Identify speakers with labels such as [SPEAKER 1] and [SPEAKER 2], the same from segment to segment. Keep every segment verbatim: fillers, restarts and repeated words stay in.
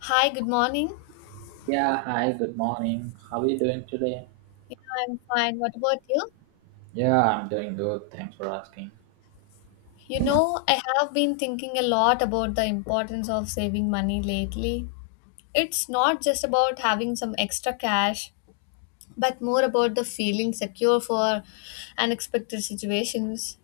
[SPEAKER 1] Hi, good morning.
[SPEAKER 2] Yeah, hi, good morning. How are you doing today?
[SPEAKER 1] Yeah, I'm fine. What about you?
[SPEAKER 2] Yeah, I'm doing good. Thanks for asking.
[SPEAKER 1] You know, I have been thinking a lot about the importance of saving money lately. It's not just about having some extra cash, but more about the feeling secure for unexpected situations.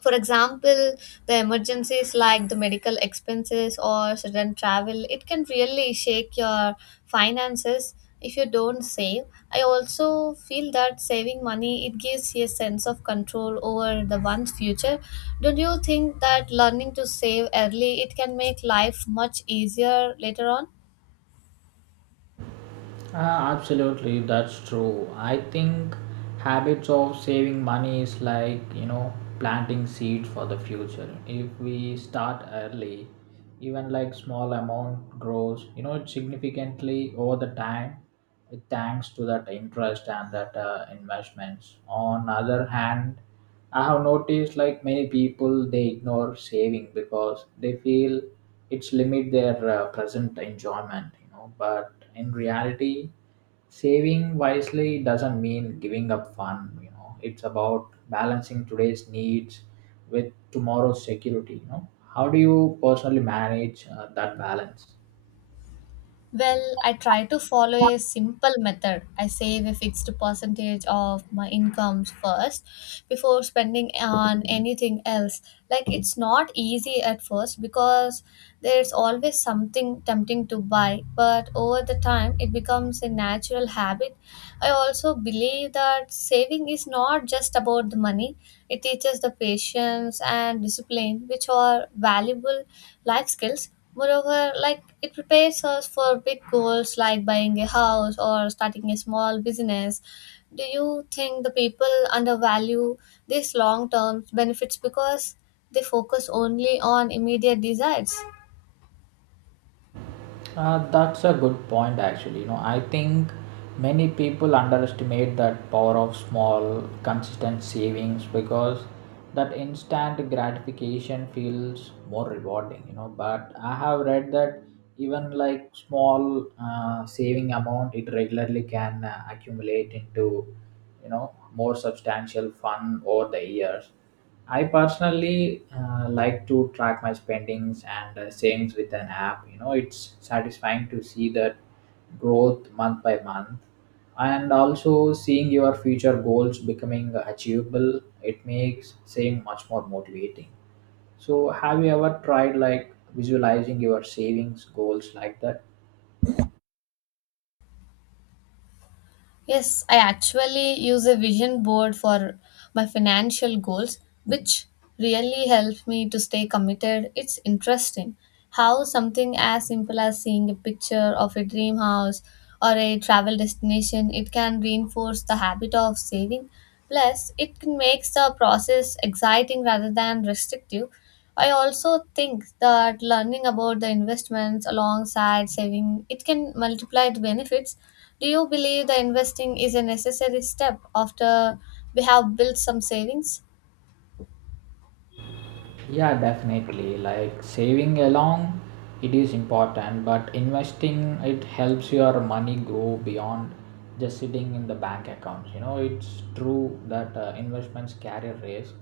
[SPEAKER 1] For example, the emergencies like the medical expenses or sudden travel, it can really shake your finances if you don't save. I also feel that saving money it gives you a sense of control over the one's future. Don't you think that learning to save early it can make life much easier later on?
[SPEAKER 2] Uh, absolutely, that's true. I think habits of saving money is like, you know, planting seeds for the future. If we start early, even like small amount grows, you know, it significantly over the time, uh, thanks to that interest and that uh, investments. On other hand, I have noticed like many people they ignore saving because they feel it's limit their uh, present enjoyment, you know, but in reality, saving wisely doesn't mean giving up fun. You know, it's about balancing today's needs with tomorrow's security. You know, how do you personally manage uh, that balance?
[SPEAKER 1] Well, I try to follow a simple method. I save a fixed percentage of my incomes first before spending on anything else. Like it's not easy at first because there's always something tempting to buy, but over the time it becomes a natural habit. I also believe that saving is not just about the money. It teaches the patience and discipline which are valuable life skills. Moreover, like it prepares us for big goals like buying a house or starting a small business. Do you think the people undervalue these long term benefits because they focus only on immediate desires?
[SPEAKER 2] Uh, that's a good point, actually. You know, I think many people underestimate that power of small, consistent savings because that instant gratification feels more rewarding, you know. But I have read that even like small uh, saving amount, it regularly can uh, accumulate into, you know, more substantial fund over the years. I personally uh, like to track my spendings and uh, savings with an app. You know, it's satisfying to see that growth month by month and also seeing your future goals becoming achievable. It makes saving much more motivating. So, have you ever tried like visualizing your savings goals like that?
[SPEAKER 1] Yes, I actually use a vision board for my financial goals, which really helps me to stay committed. It's interesting how something as simple as seeing a picture of a dream house or a travel destination, it can reinforce the habit of saving. Plus, it can makes the process exciting rather than restrictive. I also think that learning about the investments alongside saving, it can multiply the benefits. Do you believe the investing is a necessary step after we have built some savings?
[SPEAKER 2] Yeah, definitely. Like saving along, it is important, but investing it helps your money grow beyond just sitting in the bank accounts. You know, it's true that uh, investments carry risk,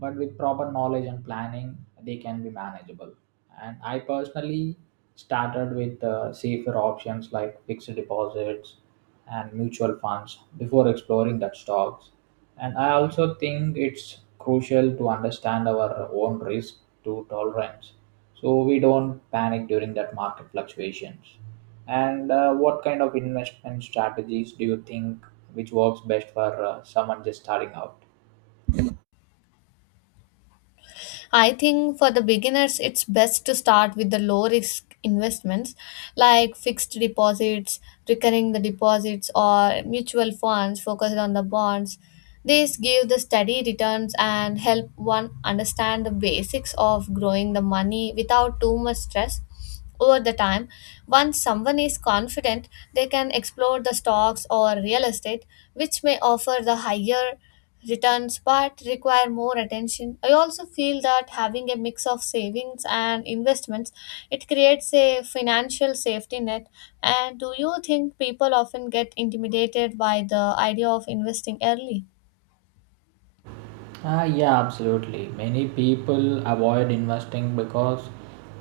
[SPEAKER 2] but with proper knowledge and planning, they can be manageable and I personally started with uh, safer options like fixed deposits and mutual funds before exploring that stocks. And I also think it's crucial to understand our own risk to tolerance so we don't panic during that market fluctuations. And uh, what kind of investment strategies do you think which works best for uh, someone just starting out?
[SPEAKER 1] I think for the beginners, it's best to start with the low risk investments like fixed deposits, recurring the deposits, or mutual funds focused on the bonds. These give the steady returns and help one understand the basics of growing the money without too much stress over the time. Once someone is confident, they can explore the stocks or real estate, which may offer the higher returns but require more attention. I also feel that having a mix of savings and investments it creates a financial safety net. And do you think people often get intimidated by the idea of investing early?
[SPEAKER 2] Ah, yeah, absolutely. Many people avoid investing because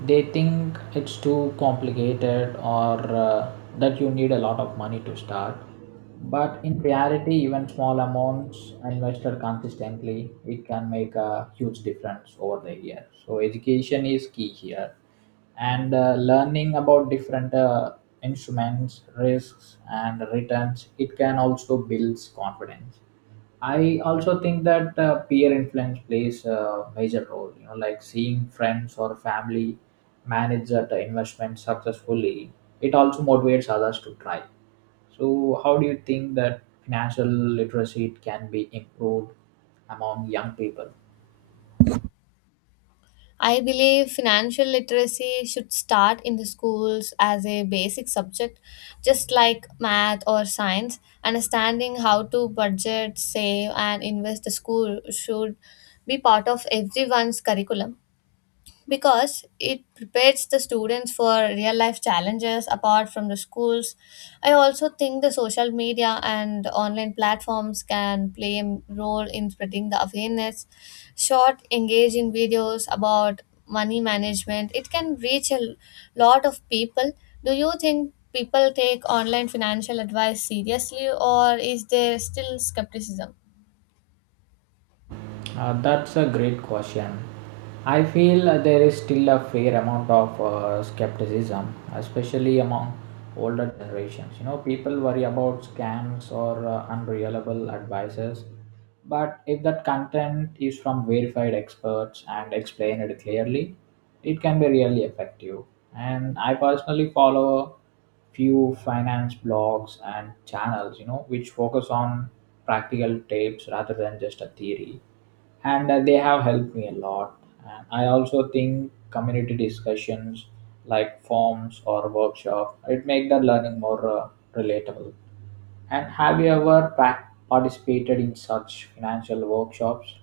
[SPEAKER 2] they think it's too complicated or uh, that you need a lot of money to start. But in reality, even small amounts invested consistently, it can make a huge difference over the year. So education is key here, and uh, learning about different uh, instruments, risks, and returns, it can also builds confidence. I also think that uh, peer influence plays a major role. You know, like seeing friends or family manage that investment successfully, it also motivates others to try. So, how do you think that financial literacy can be improved among young people?
[SPEAKER 1] I believe financial literacy should start in the schools as a basic subject, just like math or science. Understanding how to budget, save, and invest the school should be part of everyone's curriculum, because it prepares the students for real life challenges apart from the schools. I also think the social media and online platforms can play a role in spreading the awareness. Short, engaging videos about money management, it can reach a lot of people. Do you think people take online financial advice seriously, or is there still skepticism?
[SPEAKER 2] Uh, that's a great question. I feel uh, there is still a fair amount of uh, skepticism, especially among older generations. You know, people worry about scams or uh, unreliable advices. But if that content is from verified experts and explained clearly, it can be really effective. And I personally follow few finance blogs and channels, you know, which focus on practical tips rather than just a theory. And uh, they have helped me a lot. And I also think community discussions like forums or workshop it make the learning more uh, relatable. And have you ever prac- participated in such financial workshops?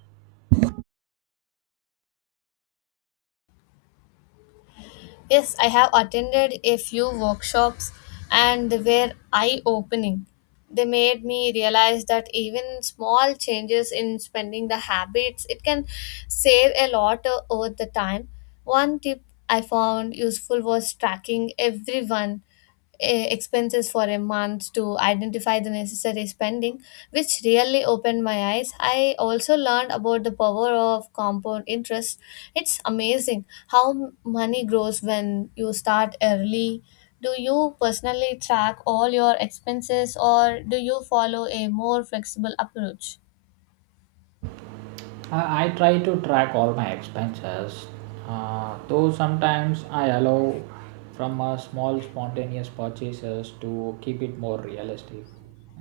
[SPEAKER 1] Yes, I have attended a few workshops and they were eye opening. They made me realize that even small changes in spending the habits, it can save a lot o- over the time. One tip I found useful was tracking everyone eh, expenses for a month to identify the necessary spending, which really opened my eyes. I also learned about the power of compound interest. It's amazing how m- money grows when you start early. Do you personally track all your expenses or do you follow a more flexible approach?
[SPEAKER 2] I, I try to track all my expenses, uh, though sometimes I allow from a small spontaneous purchases to keep it more realistic.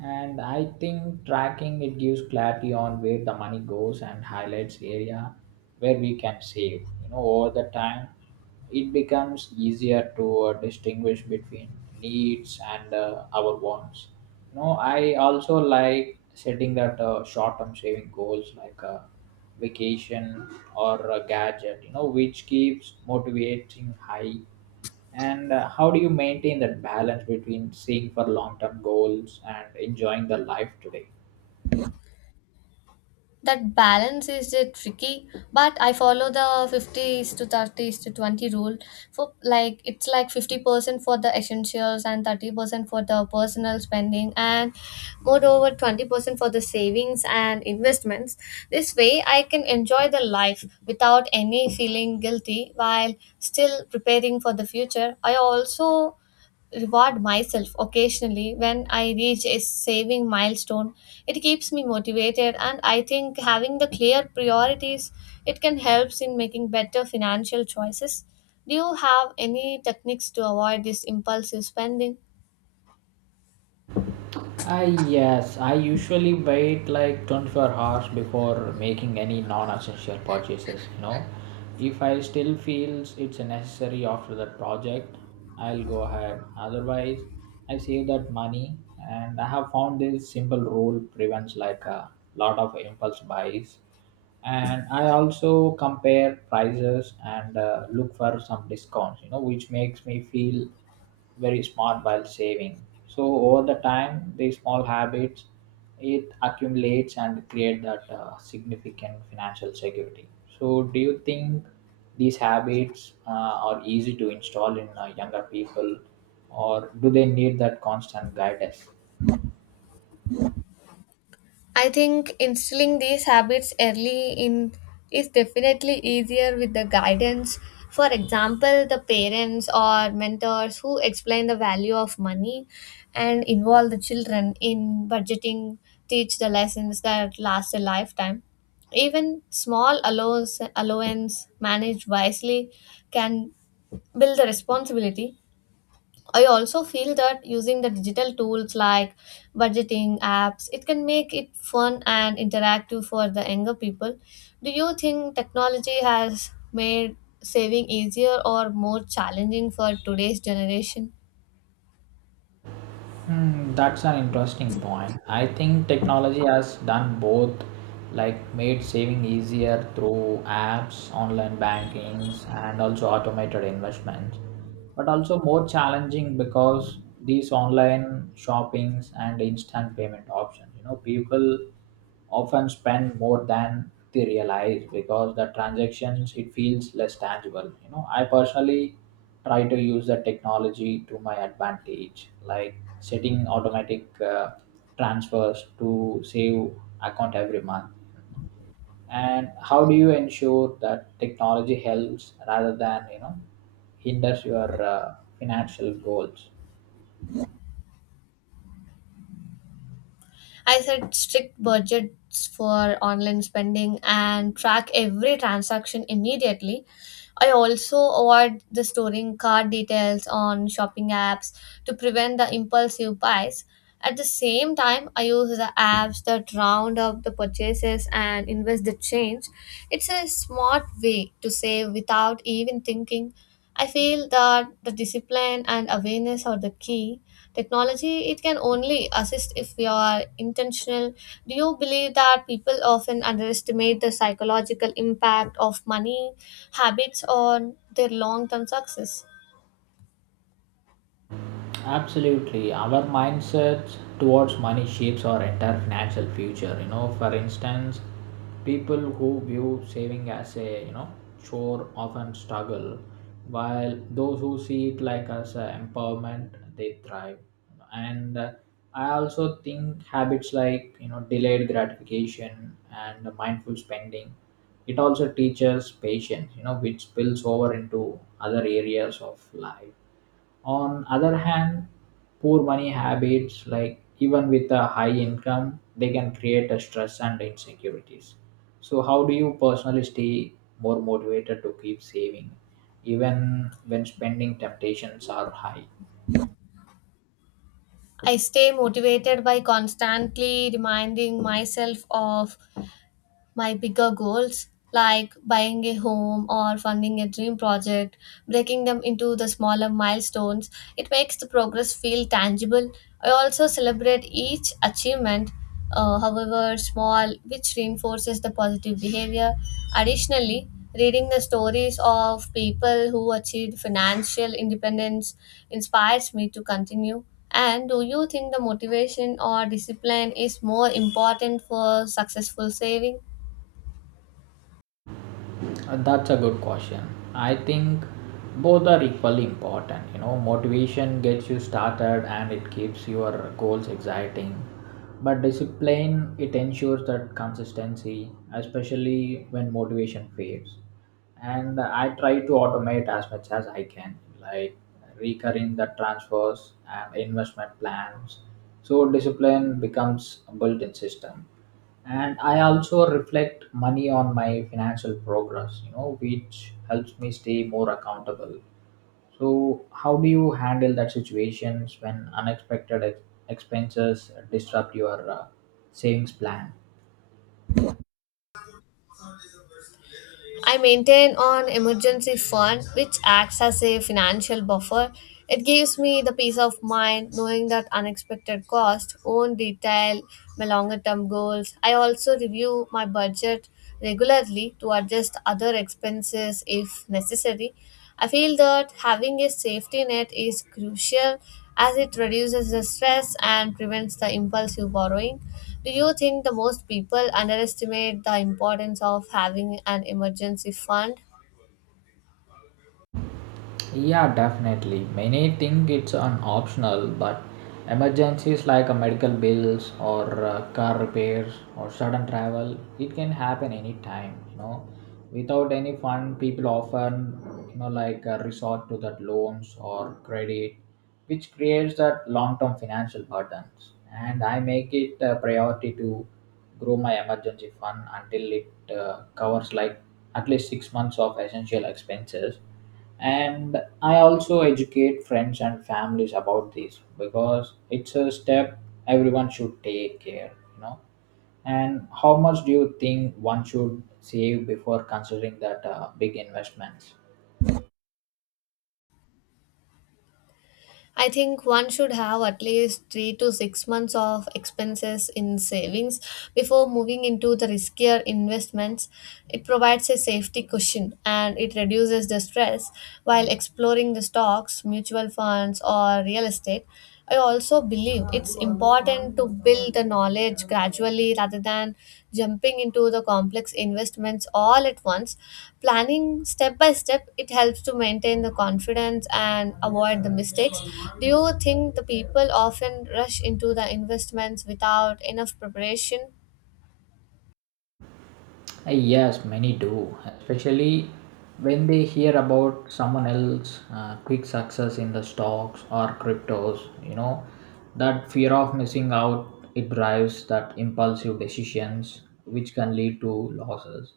[SPEAKER 2] And I think tracking it gives clarity on where the money goes and highlights area where we can save. You know, over the time, it becomes easier to uh, distinguish between needs and uh, our wants. No, I also like setting that uh, short-term saving goals like a vacation or a gadget, you know, which keeps motivating high. And uh, how do you maintain that balance between seeing for long-term goals and enjoying the life today?
[SPEAKER 1] That balance is uh, tricky, but I follow the fifty is to thirty is to twenty rule. For like it's like fifty percent for the essentials and thirty percent for the personal spending, and moreover twenty percent for the savings and investments. This way I can enjoy the life without any feeling guilty while still preparing for the future. I also reward myself occasionally when I reach a saving milestone. It keeps me motivated, and I think having the clear priorities it can help in making better financial choices. Do you have any techniques to avoid this impulsive spending?
[SPEAKER 2] I yes, I usually wait like twenty-four hours before making any non-essential purchases, you know. If I still feels it's necessary after that project, I'll go ahead. Otherwise, I save that money. And I have found this simple rule prevents like a lot of impulse buys. And I also compare prices and uh, look for some discounts, you know which makes me feel very smart while saving. So over the time these small habits it accumulates and create that uh, significant financial security. So do you think these habits uh, are easy to install in uh, younger people or do they need that constant guidance?
[SPEAKER 1] I think instilling these habits early in is definitely easier with the guidance. For example, the parents or mentors who explain the value of money and involve the children in budgeting, teach the lessons that last a lifetime. Even small allowance, allowance managed wisely can build the responsibility. I also feel that using the digital tools like budgeting apps, it can make it fun and interactive for the younger people. Do you think technology has made saving easier or more challenging for today's generation?
[SPEAKER 2] Hmm, that's an interesting point. I think technology has done both, like made saving easier through apps, online bankings, and also automated investments, but also more challenging because these online shoppings and instant payment options, you know, people often spend more than they realize because the transactions it feels less tangible you know i personally try to use the technology to my advantage like setting automatic uh, transfers to save account every month. And how do you ensure that technology helps rather than you know hinders your uh, financial goals?
[SPEAKER 1] I set strict budgets for online spending and track every transaction immediately. I also avoid the storing card details on shopping apps to prevent the impulsive buys. At the same time, I use the apps that round up the purchases and invest the change. It's a smart way to save without even thinking. I feel that the discipline and awareness are the key. Technology, it can only assist if we are intentional. Do you believe that people often underestimate the psychological impact of money habits on their long term success?
[SPEAKER 2] Absolutely. Our mindset towards money shapes our entire financial future. You know, for instance, people who view saving as a you know chore often struggle, while those who see it like as a empowerment they thrive. And uh, I also think habits like you know delayed gratification and mindful spending it also teaches patience. You know, which spills over into other areas of life. On other hand, poor money habits, like even with a high income, they can create a stress and insecurities. So, how do you personally stay more motivated to keep saving, even when spending temptations are high?
[SPEAKER 1] I stay motivated by constantly reminding myself of my bigger goals like buying a home or funding a dream project. Breaking them into the smaller milestones it makes the progress feel tangible. I also celebrate each achievement, uh, however small, which reinforces the positive behavior. Additionally, reading the stories of people who achieved financial independence inspires me to continue. And do you think the motivation or discipline is more important for successful saving?
[SPEAKER 2] Uh, That's a good question. I think both are equally important. You know, motivation gets you started and it keeps your goals exciting. But discipline, it ensures that consistency, especially when motivation fades. And I try to automate as much as I can like recurring the transfers and investment plans, so discipline becomes a built-in system. And I also reflect money on my financial progress, you know which helps me stay more accountable. So how do you handle that situations when unexpected ex- expenses disrupt your uh, savings plan?
[SPEAKER 1] I maintain an emergency fund which acts as a financial buffer. It gives me the peace of mind knowing that unexpected costs won't detail my longer term goals. I also review my budget regularly to adjust other expenses if necessary. I feel that having a safety net is crucial as it reduces the stress and prevents the impulsive borrowing. Do you think the most people underestimate the importance of having an emergency fund?
[SPEAKER 2] Yeah, definitely. Many think it's an optional, but emergencies like a medical bills or uh, car repairs or sudden travel, it can happen anytime. You know, without any fund, people often you know like uh, resort to that loans or credit, which creates that long-term financial burdens. And I make it a priority to grow my emergency fund until it uh, covers like at least six months of essential expenses. And I also educate friends and families about this because it's a step everyone should take care, you know and how much do you think one should save before considering that uh, big investments?
[SPEAKER 1] I think one should have at least three to six months of expenses in savings before moving into the riskier investments. It provides a safety cushion and it reduces the stress while exploring the stocks, mutual funds, or real estate. I also believe it's important to build the knowledge gradually rather than jumping into the complex investments all at once. Planning step by step, it helps to maintain the confidence and avoid the mistakes. Do you think the people often rush into the investments without enough preparation?
[SPEAKER 2] Uh, Yes, many do, especially when they hear about someone else' uh, quick success in the stocks or cryptos. You know, that fear of missing out it drives that impulsive decisions, which can lead to losses.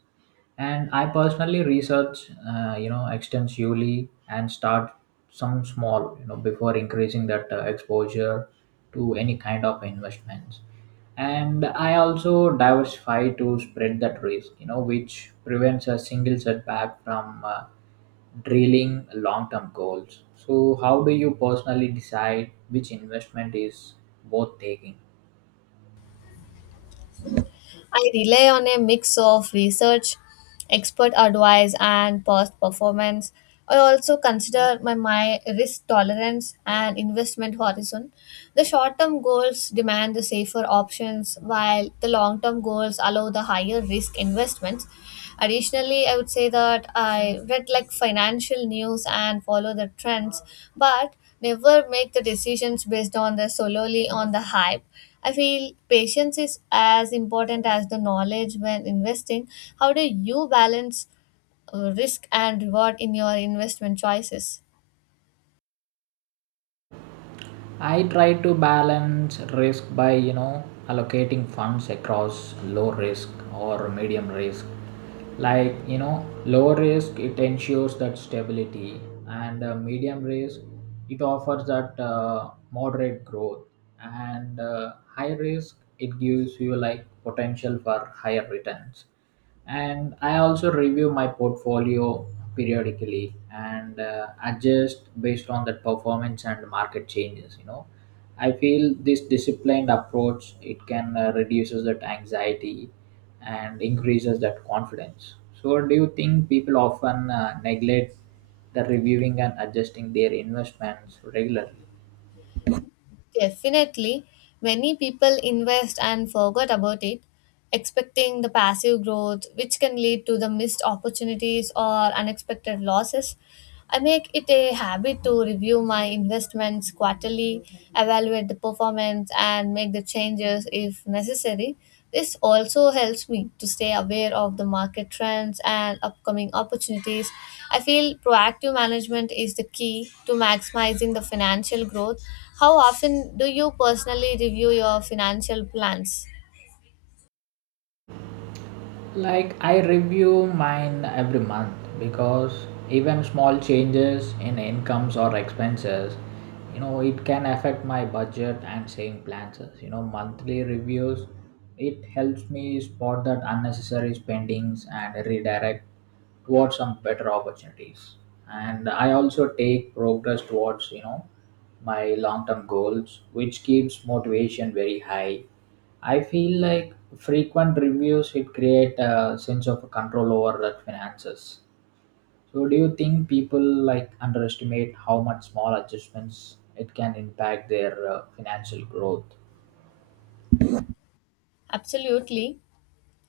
[SPEAKER 2] And I personally research, uh, you know, extensively and start some small, you know, before increasing that uh, exposure to any kind of investments. And I also diversify to spread that risk, you know which prevents a single setback from uh, drilling long term goals. So how do you personally decide which investment is worth taking?
[SPEAKER 1] I rely on a mix of research, expert advice, and past performance. I also consider my, my risk tolerance and investment horizon. The short term goals demand the safer options, while the long term goals allow the higher risk investments. Additionally, I would say that I read like financial news and follow the trends, but never make the decisions based on the solely on the hype. I feel patience is as important as the knowledge when investing. How do you balance uh, risk and reward in your investment choices?
[SPEAKER 2] I try to balance risk by you know allocating funds across low risk or medium risk. Like you know, low risk it ensures that stability, and uh, medium risk it offers that uh, moderate growth, and uh, high risk it gives you like potential for higher returns. And I also review my portfolio periodically and uh, adjust based on the performance and market changes, you know I feel this disciplined approach it can uh, reduces that anxiety and increases that confidence. So do you think people often uh, neglect the reviewing and adjusting their investments regularly?
[SPEAKER 1] Definitely, many people invest and forget about it, expecting the passive growth, which can lead to the missed opportunities or unexpected losses. I make it a habit to review my investments quarterly, evaluate the performance, and make the changes if necessary. This also helps me to stay aware of the market trends and upcoming opportunities. I feel proactive management is the key to maximizing the financial growth. How often do you personally review your financial plans?
[SPEAKER 2] Like I review mine every month because even small changes in incomes or expenses, you know it can affect my budget and saving plans. You know monthly reviews it helps me spot that unnecessary spendings and redirect towards some better opportunities. And I also take progress towards you know my long term goals which keeps motivation very high. I feel like frequent reviews it create a sense of control over that finances. So do you think people like underestimate how much small adjustments it can impact their uh, financial growth?
[SPEAKER 1] Absolutely.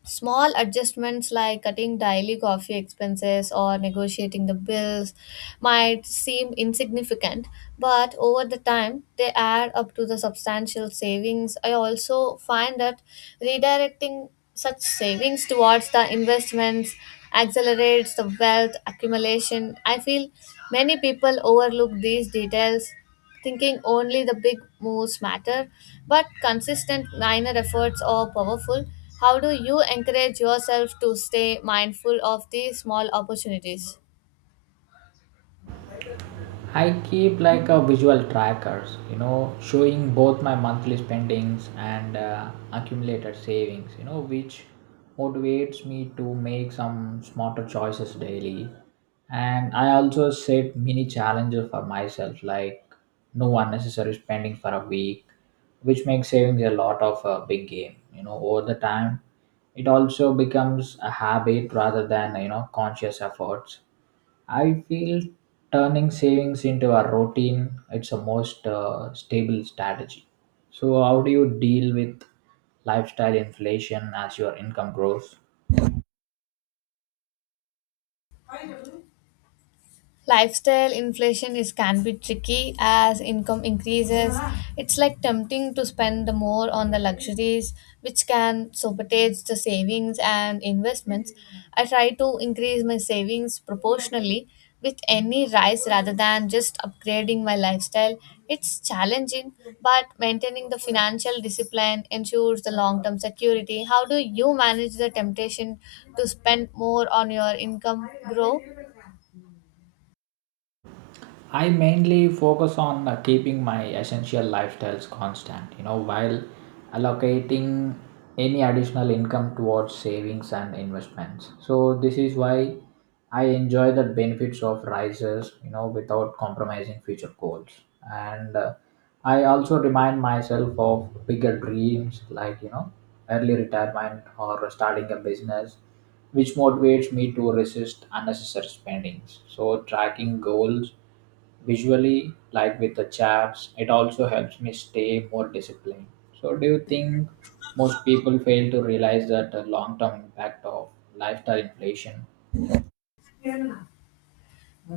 [SPEAKER 1] Small adjustments like cutting daily coffee expenses or negotiating the bills might seem insignificant, but over the time they add up to the substantial savings. I also find that redirecting such savings towards the investments accelerates the wealth accumulation. I feel many people overlook these details thinking only the big moves matter, but consistent minor efforts are powerful. How do you encourage yourself to stay mindful of these small opportunities?
[SPEAKER 2] I keep like a visual trackers, you know, showing both my monthly spendings and uh, accumulated savings, you know, which motivates me to make some smarter choices daily. And I also set mini challenges for myself, like no unnecessary spending for a week, which makes savings a lot of a big game. You know, over the time, it also becomes a habit rather than you know conscious efforts. I feel turning savings into a routine it's a most uh, stable strategy. So, how do you deal with lifestyle inflation as your income grows?
[SPEAKER 1] Lifestyle inflation is can be tricky as income increases. It's like tempting to spend the more on the luxuries, which can sabotage the savings and investments. I try to increase my savings proportionally with any rise rather than just upgrading my lifestyle. It's challenging, but maintaining the financial discipline ensures the long term security. How do you manage the temptation to spend more on your income grow?
[SPEAKER 2] I mainly focus on uh, keeping my essential lifestyles constant, you know, while allocating any additional income towards savings and investments. So this is why I enjoy the benefits of rises, you know, without compromising future goals. And uh, I also remind myself of bigger dreams like, you know, early retirement or starting a business, which motivates me to resist unnecessary spendings. So tracking goals visually, like with the charts, it also helps me stay more disciplined. So, do you think most people fail to realize that the long term impact of lifestyle inflation?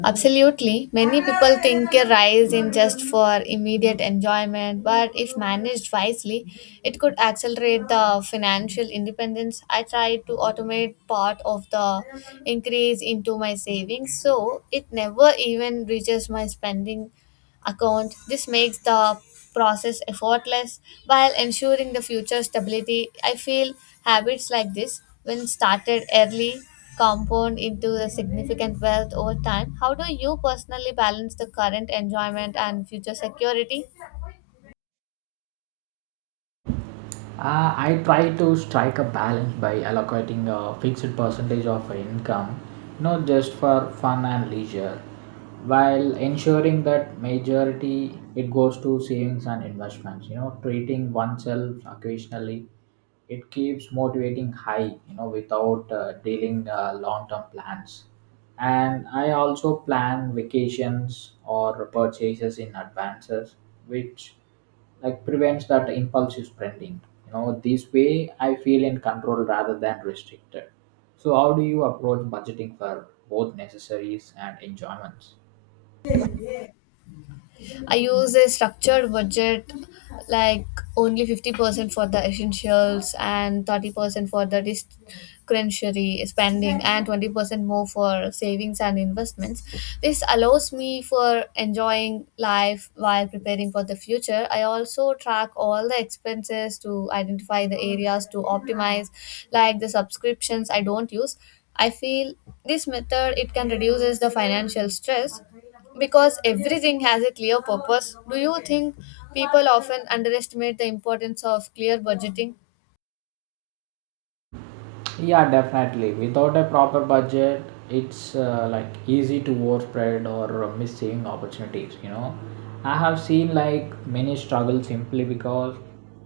[SPEAKER 1] Absolutely. Many people think a rise in just for immediate enjoyment, but if managed wisely, it could accelerate the financial independence. I tried to automate part of the increase into my savings, so it never even reaches my spending account. This makes the process effortless while ensuring the future stability. I feel habits like this, when started early, compound into the significant wealth over time. How do you personally balance the current enjoyment and future security?
[SPEAKER 2] Uh, I try to strike a balance by allocating a fixed percentage of income, not just for fun and leisure, while ensuring that majority it goes to savings and investments. You know, treating oneself occasionally, it keeps motivating high. You know, without uh, dealing uh, long-term plans. And I also plan vacations or purchases in advances, which like prevents that impulsive spending. You know, this way I feel in control rather than restricted. So how do you approach budgeting for both necessaries and enjoyments?
[SPEAKER 1] I use a structured budget like only fifty percent for the essentials and thirty percent for the discretionary spending and twenty percent more for savings and investments. This allows me for enjoying life while preparing for the future. I also track all the expenses to identify the areas to optimize like the subscriptions I don't use. I feel this method it can reduces the financial stress because everything has a clear purpose. Do you think people often underestimate the importance of clear budgeting?
[SPEAKER 2] Yeah, definitely, without a proper budget it's uh, like easy to overspread or miss saving opportunities, you know. I have seen like many struggle simply because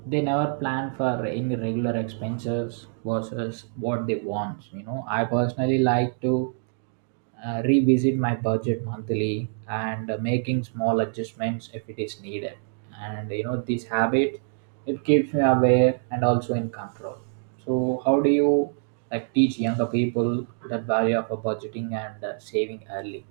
[SPEAKER 2] they never plan for any regular expenses versus what they want, you know. I personally like to uh, revisit my budget monthly and uh, making small adjustments if it is needed. And you know, this habit, it keeps me aware and also in control. So how do you like teach younger people that value of a budgeting and uh, saving early?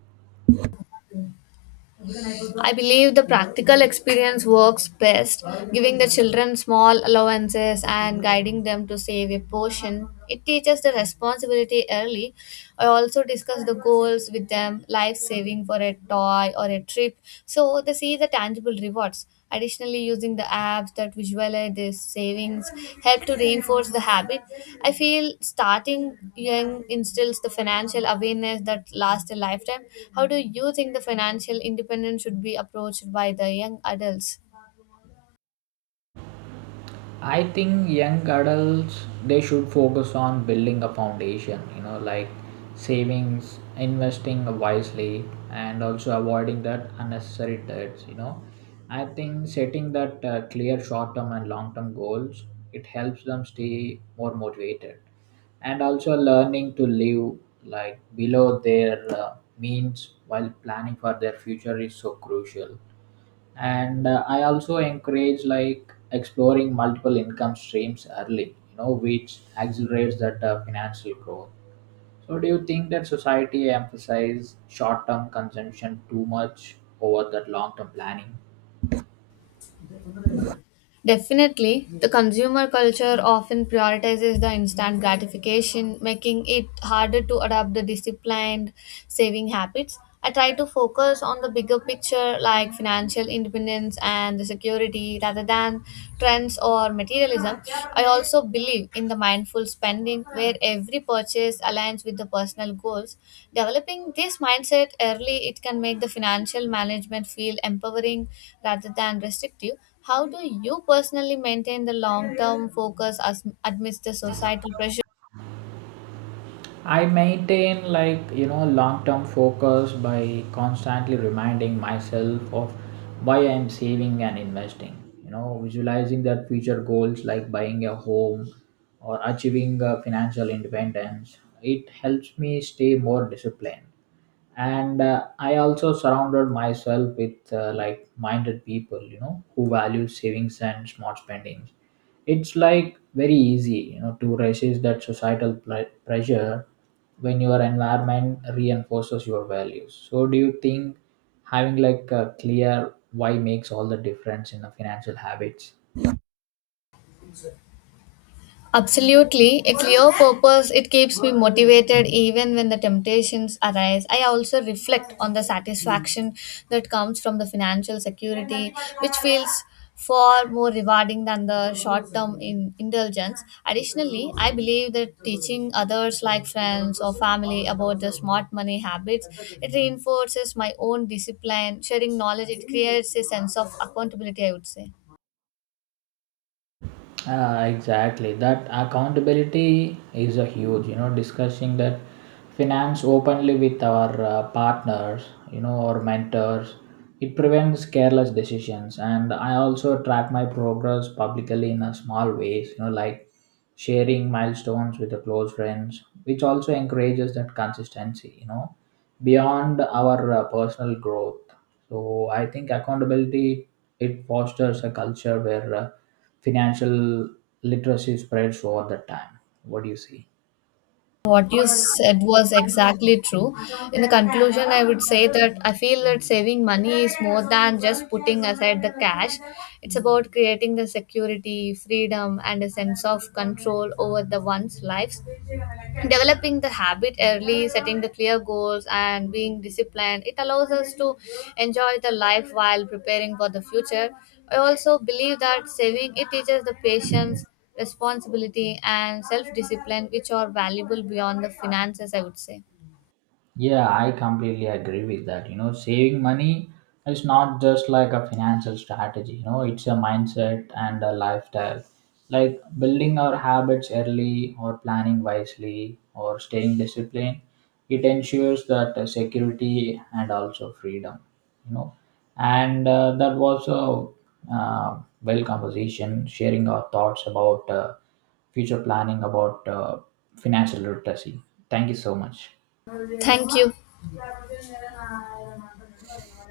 [SPEAKER 1] I believe the practical experience works best, giving the children small allowances and guiding them to save a portion. It teaches the responsibility early. I also discuss the goals with them, life saving for a toy or a trip, so they see the tangible rewards. Additionally, using the apps that visualize their savings help to reinforce the habit. I feel starting young instills the financial awareness that lasts a lifetime. How do you think the financial independence should be approached by the young adults?
[SPEAKER 2] I think young adults, they should focus on building a foundation, you know, like savings, investing wisely, and also avoiding that unnecessary debts. You know, I think setting that uh, clear short-term and long-term goals, it helps them stay more motivated, and also learning to live like below their uh, means while planning for their future is so crucial. And uh, I also encourage like exploring multiple income streams early, you know, which accelerates that uh, financial growth. So do you think that society emphasize short term consumption too much over that long term planning?
[SPEAKER 1] Definitely, the consumer culture often prioritizes the instant gratification, making it harder to adopt the disciplined saving habits. I try to focus on the bigger picture like financial independence and the security rather than trends or materialism. I also believe in the mindful spending where every purchase aligns with the personal goals. Developing this mindset early, it can make the financial management feel empowering rather than restrictive. How do you personally maintain the long term focus as, amidst the societal pressure?
[SPEAKER 2] I maintain like, you know, long term focus by constantly reminding myself of why I'm saving and investing. You know, visualizing that future goals like buying a home or achieving uh, financial independence. It helps me stay more disciplined, and uh, I also surrounded myself with uh, like minded people, you know, who value savings and smart spendings. It's like very easy, you know, to resist that societal pl- pressure when your environment reinforces your values. So do you think having like a clear why makes all the difference in the financial habits?
[SPEAKER 1] Absolutely. A clear purpose, it keeps me motivated even when the temptations arise. I also reflect on the satisfaction that comes from the financial security, which feels far more rewarding than the short term in indulgence. Additionally, I believe that teaching others, like friends or family, about the smart money habits, it reinforces my own discipline. Sharing knowledge, it creates a sense of accountability, I would say.
[SPEAKER 2] Ah, exactly. That accountability is a huge, you know, discussing that finance openly with our uh, partners, you know, or mentors. It prevents careless decisions. And I also track my progress publicly in a small ways, you know, like sharing milestones with the close friends, which also encourages that consistency, you know, beyond our uh, personal growth. So I think accountability, it fosters a culture where uh, financial literacy spreads over the time. What do you see?
[SPEAKER 1] What you said was exactly true. In the conclusion, I would say that I feel that saving money is more than just putting aside the cash. It's about creating the security, freedom, and a sense of control over the one's lives. Developing the habit early, setting the clear goals, and being disciplined, it allows us to enjoy the life while preparing for the future. I also believe that saving it teaches the patience, responsibility, and self-discipline, which are valuable beyond the finances, I would say.
[SPEAKER 2] Yeah, I completely agree with that. You know, saving money is not just like a financial strategy, you know, it's a mindset and a lifestyle. Like building our habits early or planning wisely or staying disciplined, it ensures that uh, security and also freedom, you know. And uh, that was a uh, well conversation, sharing our thoughts about uh, future planning, about uh, financial literacy. Thank you so much.
[SPEAKER 1] Thank you.